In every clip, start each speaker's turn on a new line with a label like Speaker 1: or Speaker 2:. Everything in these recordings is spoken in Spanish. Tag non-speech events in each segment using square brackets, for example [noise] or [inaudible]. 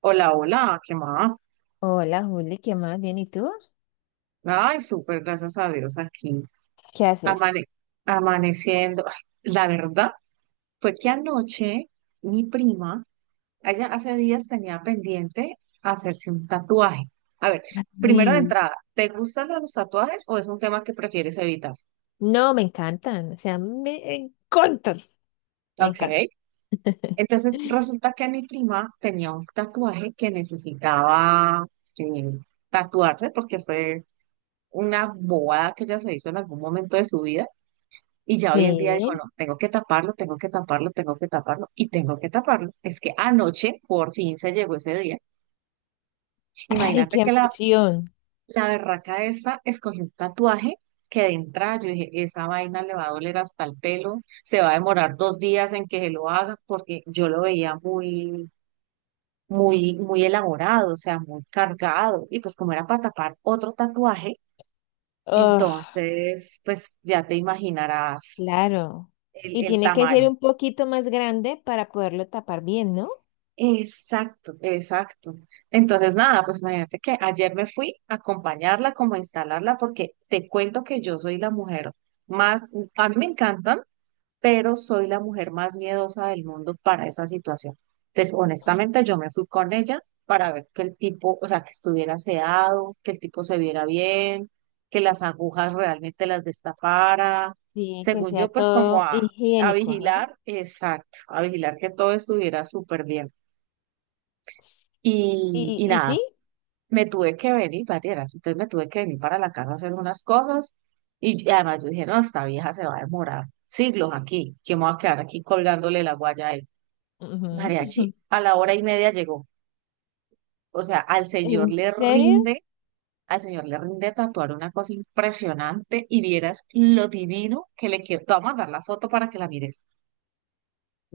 Speaker 1: Hola, hola, ¿qué más?
Speaker 2: Hola, Juli, ¿qué más? Bien, ¿y tú?
Speaker 1: Ay, súper, gracias a Dios aquí.
Speaker 2: ¿Qué haces?
Speaker 1: Amane- Amaneciendo. Ay, la verdad fue que anoche mi prima, ella hace días tenía pendiente hacerse un tatuaje. A ver, primero de
Speaker 2: Y
Speaker 1: entrada, ¿te gustan los tatuajes o es un tema que prefieres evitar?
Speaker 2: No, me encantan, o sea, me
Speaker 1: Ok.
Speaker 2: encantan. [laughs]
Speaker 1: Entonces resulta que mi prima tenía un tatuaje que necesitaba eh, tatuarse porque fue una bobada que ella se hizo en algún momento de su vida. Y ya hoy en día digo, no,
Speaker 2: Sí,
Speaker 1: tengo que taparlo, tengo que taparlo, tengo que taparlo y tengo que taparlo. Es que anoche por fin se llegó ese día.
Speaker 2: ay,
Speaker 1: Imagínate
Speaker 2: qué
Speaker 1: que la,
Speaker 2: emoción.
Speaker 1: la berraca esa escogió un tatuaje que de entrada yo dije, esa vaina le va a doler hasta el pelo, se va a demorar 2 días en que se lo haga, porque yo lo veía muy, muy, muy elaborado, o sea, muy cargado. Y pues como era para tapar otro tatuaje,
Speaker 2: Oh,
Speaker 1: entonces, pues ya te imaginarás
Speaker 2: claro.
Speaker 1: el,
Speaker 2: Y
Speaker 1: el
Speaker 2: tiene que
Speaker 1: tamaño.
Speaker 2: ser un poquito más grande para poderlo tapar bien, ¿no?
Speaker 1: Exacto, exacto. Entonces, nada, pues imagínate que ayer me fui a acompañarla, como a instalarla, porque te cuento que yo soy la mujer más, a mí me encantan, pero soy la mujer más miedosa del mundo para esa situación. Entonces, honestamente, yo me fui con ella para ver que el tipo, o sea, que estuviera sedado, que el tipo se viera bien, que las agujas realmente las destapara.
Speaker 2: Sí, que
Speaker 1: Según
Speaker 2: sea
Speaker 1: yo, pues como
Speaker 2: todo
Speaker 1: a
Speaker 2: higiénico, ajá.
Speaker 1: vigilar, exacto, a vigilar que todo estuviera súper bien. Y, y
Speaker 2: Y
Speaker 1: nada,
Speaker 2: sí?
Speaker 1: me tuve que venir, varias, entonces me tuve que venir para la casa a hacer unas cosas y además yo dije, no, esta vieja se va a demorar siglos aquí, que me voy a quedar aquí colgándole la guaya a él. Mariachi,
Speaker 2: Ujú. [laughs]
Speaker 1: a la hora y media llegó, o sea, al señor
Speaker 2: ¿En
Speaker 1: le
Speaker 2: serio?
Speaker 1: rinde, al señor le rinde tatuar una cosa impresionante, y vieras lo divino que le quiero. Te voy a mandar la foto para que la mires,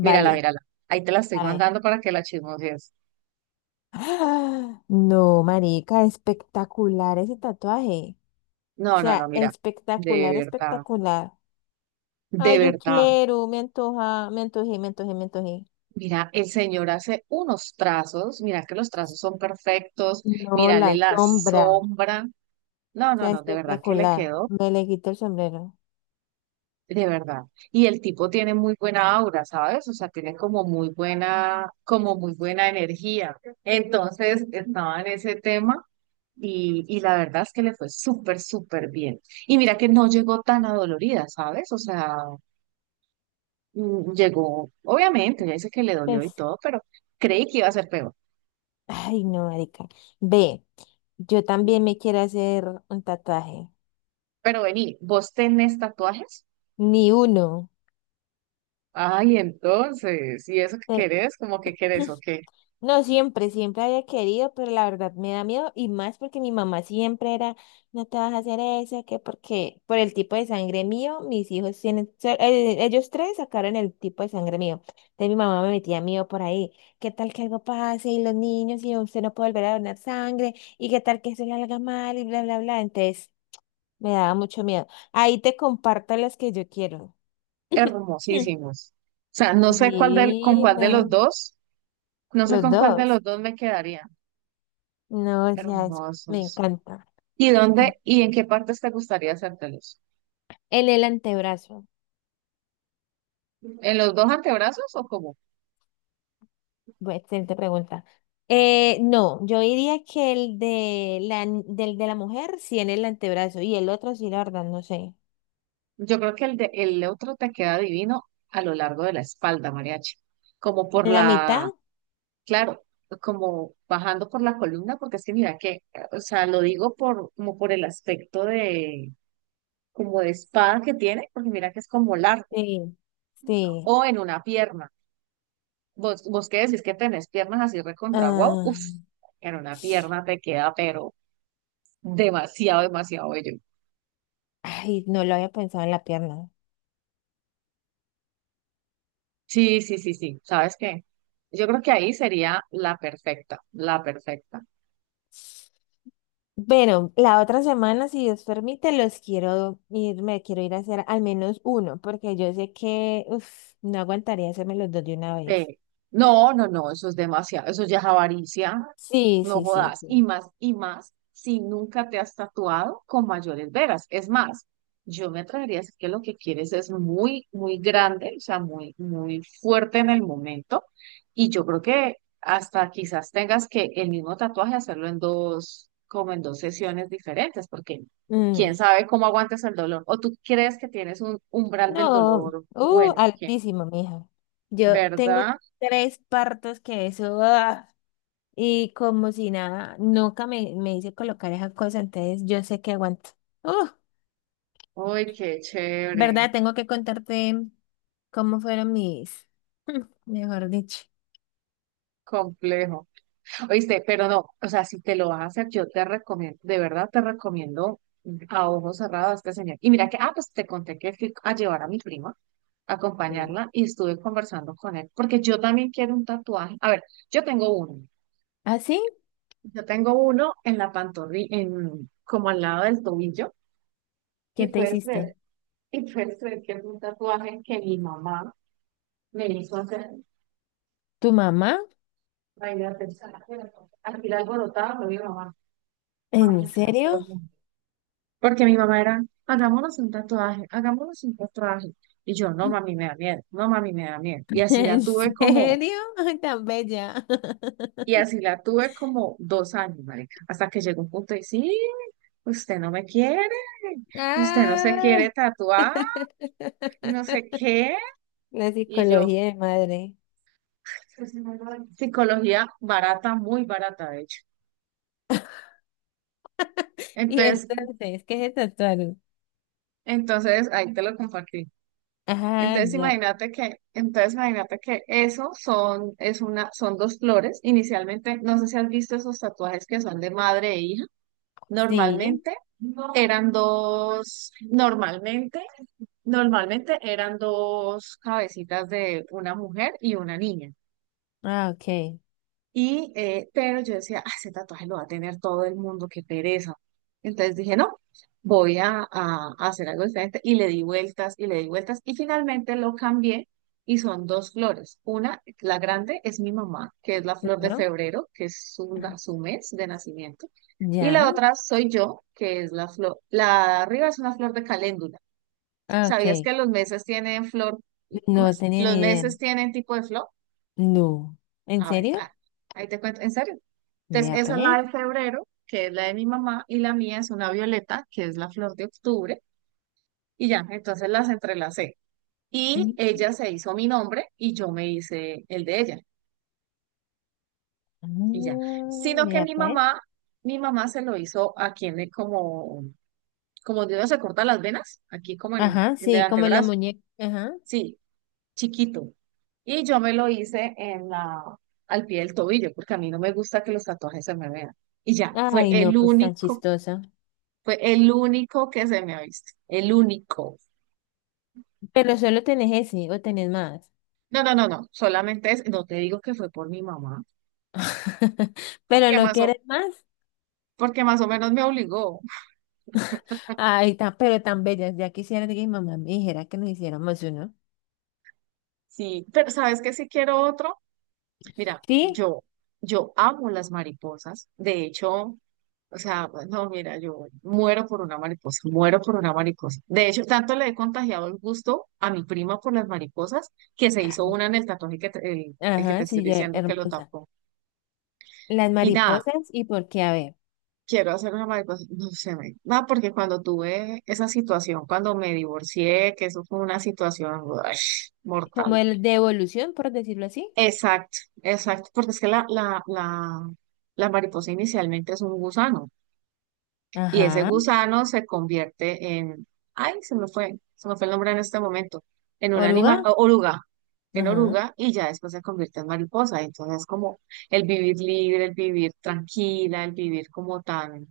Speaker 1: mírala,
Speaker 2: Vale,
Speaker 1: mírala, ahí te la estoy
Speaker 2: a ver. [gasps]
Speaker 1: mandando para que la chismosees.
Speaker 2: ¡Ah! No, marica, espectacular ese tatuaje. O
Speaker 1: No, no, no,
Speaker 2: sea,
Speaker 1: mira, de
Speaker 2: espectacular,
Speaker 1: verdad.
Speaker 2: espectacular.
Speaker 1: De
Speaker 2: Ay, yo
Speaker 1: verdad,
Speaker 2: quiero, me antoja, me antojé.
Speaker 1: mira, el señor hace unos trazos, mira que los trazos son perfectos,
Speaker 2: No, la
Speaker 1: mírale la
Speaker 2: sombra. O
Speaker 1: sombra. No, no,
Speaker 2: sea,
Speaker 1: no, de verdad que le
Speaker 2: espectacular.
Speaker 1: quedó,
Speaker 2: Me le quito el sombrero.
Speaker 1: de verdad. Y el tipo tiene muy buena aura, ¿sabes? O sea, tiene como muy buena energía. Entonces, estaba en ese tema y la verdad es que le fue súper, súper bien. Y mira que no llegó tan adolorida, ¿sabes? O sea, llegó, obviamente, ya dice que le dolió y
Speaker 2: Pues,
Speaker 1: todo, pero creí que iba a ser peor.
Speaker 2: ay, no, marica. Ve, yo también me quiero hacer un tatuaje.
Speaker 1: Pero vení, ¿vos tenés tatuajes?
Speaker 2: Ni uno.
Speaker 1: Ay, entonces, ¿y eso que
Speaker 2: Eh,
Speaker 1: querés? ¿Cómo que querés o qué?
Speaker 2: No, siempre había querido, pero la verdad me da miedo y más porque mi mamá siempre era, no te vas a hacer eso, que porque por el tipo de sangre mío, mis hijos tienen, ellos tres sacaron el tipo de sangre mío. Entonces mi mamá me metía miedo por ahí, ¿qué tal que algo pase y los niños y usted no puede volver a donar sangre y qué tal que se le haga mal y bla, bla, bla? Entonces me daba mucho miedo. Ahí te comparto las que yo quiero. [laughs]
Speaker 1: Hermosísimos. O sea, no sé cuál del- con cuál de
Speaker 2: Divino.
Speaker 1: los dos, no sé
Speaker 2: Los
Speaker 1: con cuál de
Speaker 2: dos.
Speaker 1: los dos me quedaría.
Speaker 2: No, o sea, me
Speaker 1: Hermosos.
Speaker 2: encanta.
Speaker 1: ¿Y dónde y en qué partes te gustaría hacértelos?
Speaker 2: En el antebrazo.
Speaker 1: ¿En los dos antebrazos o cómo?
Speaker 2: Bueno, excelente pregunta. No, yo diría que el del de la mujer sí en el antebrazo y el otro sí, la verdad, no sé.
Speaker 1: Yo creo que el de, el otro te queda divino a lo largo de la espalda, mariachi. Como por
Speaker 2: ¿En la mitad?
Speaker 1: la, claro, como bajando por la columna, porque es que mira que, o sea, lo digo por, como por el aspecto de, como de espada que tiene, porque mira que es como largo,
Speaker 2: Sí, sí.
Speaker 1: o en una pierna. Vos, vos qué decís que tenés piernas así recontra guau,
Speaker 2: Ah,
Speaker 1: uff, en una pierna te queda, pero demasiado, demasiado bello.
Speaker 2: ay, no lo había pensado en la pierna.
Speaker 1: Sí, sí, sí, sí, ¿sabes qué? Yo creo que ahí sería la perfecta, la perfecta.
Speaker 2: Bueno, la otra semana, si Dios permite, me quiero ir a hacer al menos uno, porque yo sé que uf, no aguantaría hacerme los dos de una vez.
Speaker 1: Ve, no, no, no, eso es demasiado, eso ya es avaricia,
Speaker 2: Sí,
Speaker 1: no
Speaker 2: sí, sí,
Speaker 1: jodas,
Speaker 2: sí.
Speaker 1: y más, si nunca te has tatuado con mayores veras, es más, yo me atrevería a decir que lo que quieres es muy, muy grande, o sea, muy, muy fuerte en el momento, y yo creo que hasta quizás tengas que el mismo tatuaje hacerlo en dos, como en dos sesiones diferentes, porque
Speaker 2: Mm.
Speaker 1: quién sabe cómo aguantes el dolor, o tú crees que tienes un umbral del
Speaker 2: No,
Speaker 1: dolor. Bueno, ¿quién?
Speaker 2: altísimo, mija. Yo tengo
Speaker 1: ¿Verdad?
Speaker 2: tres partos que eso, ah, y como si nada, nunca me, me hice colocar esa cosa, entonces yo sé que aguanto. Uh,
Speaker 1: Uy, qué chévere,
Speaker 2: ¿Verdad? Tengo que contarte cómo fueron mis, [laughs] mejor dicho.
Speaker 1: complejo. Oíste, pero no, o sea, si te lo vas a hacer, yo te recomiendo, de verdad te recomiendo a ojos cerrados a este señor. Y mira que, ah, pues te conté que fui a llevar a mi prima, a
Speaker 2: Sí.
Speaker 1: acompañarla, y estuve conversando con él, porque yo también quiero un tatuaje. A ver, yo tengo uno,
Speaker 2: ¿Así?
Speaker 1: yo tengo uno en la pantorrilla, en, como al lado del tobillo, y
Speaker 2: ¿Qué te
Speaker 1: puedes
Speaker 2: hiciste?
Speaker 1: ver, y puedes ver que es un tatuaje que mi mamá me hizo hacer.
Speaker 2: ¿Tu mamá?
Speaker 1: Imagínate, al final alborotada, fue mi mamá.
Speaker 2: ¿En serio?
Speaker 1: Porque mi mamá era, hagámonos un tatuaje, hagámonos un tatuaje. Y yo, no, mami,
Speaker 2: [laughs]
Speaker 1: me da miedo, no, mami, me da miedo. Y así
Speaker 2: ¿En
Speaker 1: la tuve como,
Speaker 2: serio? Ay, tan bella. [laughs]
Speaker 1: y así la tuve como 2 años, marica, hasta que llegó un punto y, sí, usted no me quiere, usted no se
Speaker 2: Ah,
Speaker 1: quiere tatuar, y no sé
Speaker 2: [laughs]
Speaker 1: qué.
Speaker 2: la
Speaker 1: Y yo,
Speaker 2: psicología de madre.
Speaker 1: psicología barata, muy barata, de hecho.
Speaker 2: Y
Speaker 1: Entonces,
Speaker 2: entonces, ¿qué se tatuaron?
Speaker 1: ahí te lo compartí.
Speaker 2: Ah, ya.
Speaker 1: Entonces imagínate que eso son, es una, son dos flores. Inicialmente, no sé si has visto esos tatuajes que son de madre e hija.
Speaker 2: Sí.
Speaker 1: Normalmente eran dos, normalmente eran dos cabecitas de una mujer y una niña.
Speaker 2: Ah, ok.
Speaker 1: Y, pero yo decía, ah, ese tatuaje lo va a tener todo el mundo, qué pereza. Entonces dije, no, voy a hacer algo diferente. Y le di vueltas y le di vueltas. Y finalmente lo cambié y son dos flores. Una, la grande, es mi mamá, que es la flor de
Speaker 2: Claro.
Speaker 1: febrero, que es su,
Speaker 2: Ajá.
Speaker 1: su mes de nacimiento. Y la
Speaker 2: Ya.
Speaker 1: otra soy yo, que es la flor. La de arriba es una flor de caléndula.
Speaker 2: Ah, ok.
Speaker 1: ¿Sabías que los meses tienen flor? ¿Cómo
Speaker 2: No
Speaker 1: es?
Speaker 2: tenía
Speaker 1: ¿Los
Speaker 2: ni idea.
Speaker 1: meses tienen tipo de flor?
Speaker 2: No. ¿En
Speaker 1: A ver,
Speaker 2: serio?
Speaker 1: ah, ahí te cuento. ¿En serio? Entonces,
Speaker 2: Mira,
Speaker 1: esa es
Speaker 2: pues.
Speaker 1: la de febrero, que es la de mi mamá, y la mía es una violeta, que es la flor de octubre, y ya, entonces las entrelacé. Y
Speaker 2: Ujú.
Speaker 1: ella se hizo mi nombre y yo me hice el de ella,
Speaker 2: Ah,
Speaker 1: y ya. Sino que
Speaker 2: mira, pues.
Speaker 1: mi mamá se lo hizo aquí en el- como, como donde uno se corta las venas, aquí como en,
Speaker 2: Ajá,
Speaker 1: el
Speaker 2: sí, como en la
Speaker 1: antebrazo,
Speaker 2: muñeca, ajá.
Speaker 1: sí, chiquito. Y yo me lo hice en la, al pie del tobillo, porque a mí no me gusta que los tatuajes se me vean. Y ya, fue
Speaker 2: Ay,
Speaker 1: el
Speaker 2: no, pues tan
Speaker 1: único.
Speaker 2: chistosa.
Speaker 1: Fue el único que se me ha visto, el único.
Speaker 2: Pero solo tenés ese, o tenés más.
Speaker 1: No, no, no, no, solamente es, no te digo que fue por mi mamá,
Speaker 2: [laughs] Pero
Speaker 1: porque
Speaker 2: no
Speaker 1: más
Speaker 2: quieres
Speaker 1: o,
Speaker 2: más.
Speaker 1: porque más o menos me obligó.
Speaker 2: Ay, tan, pero tan bellas. Ya quisiera que mi mamá me dijera que nos hiciéramos uno.
Speaker 1: Sí. Pero ¿sabes qué? Si quiero otro, mira,
Speaker 2: ¿Sí?
Speaker 1: yo amo las mariposas. De hecho, o sea, no, mira, yo muero por una mariposa, muero por una mariposa. De hecho, tanto le he contagiado el gusto a mi prima por las mariposas, que se hizo una en el tatuaje que el que te
Speaker 2: Ajá,
Speaker 1: estoy
Speaker 2: sí, ya,
Speaker 1: diciendo que lo
Speaker 2: hermosa.
Speaker 1: tapó.
Speaker 2: Las
Speaker 1: Y nada,
Speaker 2: mariposas y por qué, a ver,
Speaker 1: quiero hacer una mariposa, no sé, no, porque cuando tuve esa situación, cuando me divorcié, que eso fue una situación uah,
Speaker 2: como
Speaker 1: mortal.
Speaker 2: el de evolución, por decirlo así.
Speaker 1: Exacto, exacto, porque es que la mariposa inicialmente es un gusano, y ese
Speaker 2: Ajá.
Speaker 1: gusano se convierte en, ay, se me fue el nombre en este momento, en un animal,
Speaker 2: Oruga.
Speaker 1: oruga, en
Speaker 2: Ajá.
Speaker 1: oruga, y ya después se convierte en mariposa. Entonces es como el vivir libre, el vivir tranquila, el vivir como tan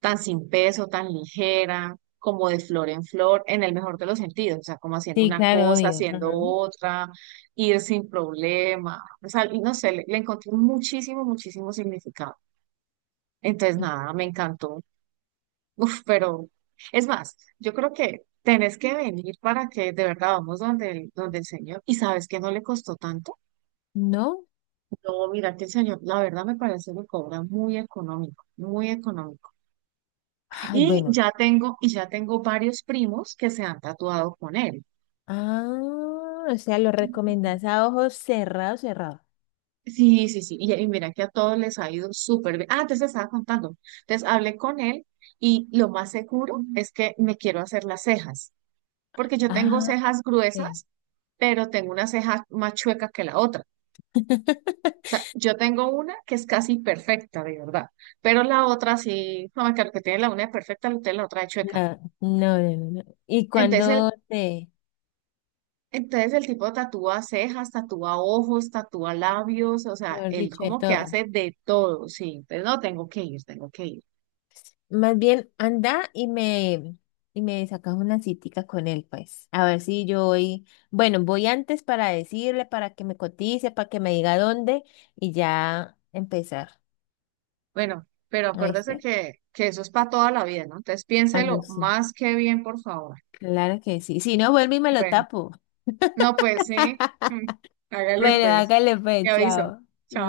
Speaker 1: tan sin peso, tan ligera, como de flor en flor, en el mejor de los sentidos, o sea, como haciendo
Speaker 2: Sí,
Speaker 1: una
Speaker 2: claro,
Speaker 1: cosa,
Speaker 2: obvio,
Speaker 1: haciendo
Speaker 2: ajá.
Speaker 1: otra, ir sin problema, o sea, y no sé, le encontré muchísimo, muchísimo significado. Entonces, nada, me encantó. Uf, pero es más, yo creo que tenés que venir para que de verdad vamos donde el señor, y sabes que no le costó tanto.
Speaker 2: No.
Speaker 1: No, mira que el señor, la verdad me parece que cobra muy económico, muy económico.
Speaker 2: Ay, bueno.
Speaker 1: Y ya tengo varios primos que se han tatuado con él.
Speaker 2: Ah, o sea, lo recomendás a ojos cerrados, cerrados.
Speaker 1: Sí, sí, sí. Y mira que a todos les ha ido súper bien. Ah, entonces te estaba contando. Entonces hablé con él, y lo más seguro es que me quiero hacer las cejas, porque yo tengo
Speaker 2: Ah,
Speaker 1: cejas
Speaker 2: ok.
Speaker 1: gruesas, pero tengo una ceja más chueca que la otra. O sea,
Speaker 2: [laughs]
Speaker 1: yo tengo una que es casi perfecta, de verdad, pero la otra sí, no me acuerdo que tiene la una de perfecta, la otra de chueca.
Speaker 2: No, no, no, no, no. ¿Y
Speaker 1: Entonces,
Speaker 2: cuando te,
Speaker 1: El tipo tatúa cejas, tatúa ojos, tatúa labios, o sea,
Speaker 2: mejor
Speaker 1: él
Speaker 2: dicho, de
Speaker 1: como que
Speaker 2: todo?
Speaker 1: hace de todo, sí. Entonces no, tengo que ir, tengo que ir.
Speaker 2: Más bien, y me sacas una citica con él, pues. A ver si yo voy. Bueno, voy antes para decirle, para que me cotice, para que me diga dónde y ya empezar.
Speaker 1: Bueno, pero acuérdese
Speaker 2: ¿Oíste?
Speaker 1: que eso es para toda la vida, ¿no? Entonces
Speaker 2: Ah, no,
Speaker 1: piénselo
Speaker 2: sí.
Speaker 1: más que bien, por favor.
Speaker 2: Claro que sí. Si no, vuelvo y me lo
Speaker 1: Bueno,
Speaker 2: tapo. [laughs]
Speaker 1: no, pues sí, mm, hágale
Speaker 2: Bueno,
Speaker 1: pues,
Speaker 2: hágale
Speaker 1: te
Speaker 2: pues,
Speaker 1: aviso.
Speaker 2: chao.
Speaker 1: Chao.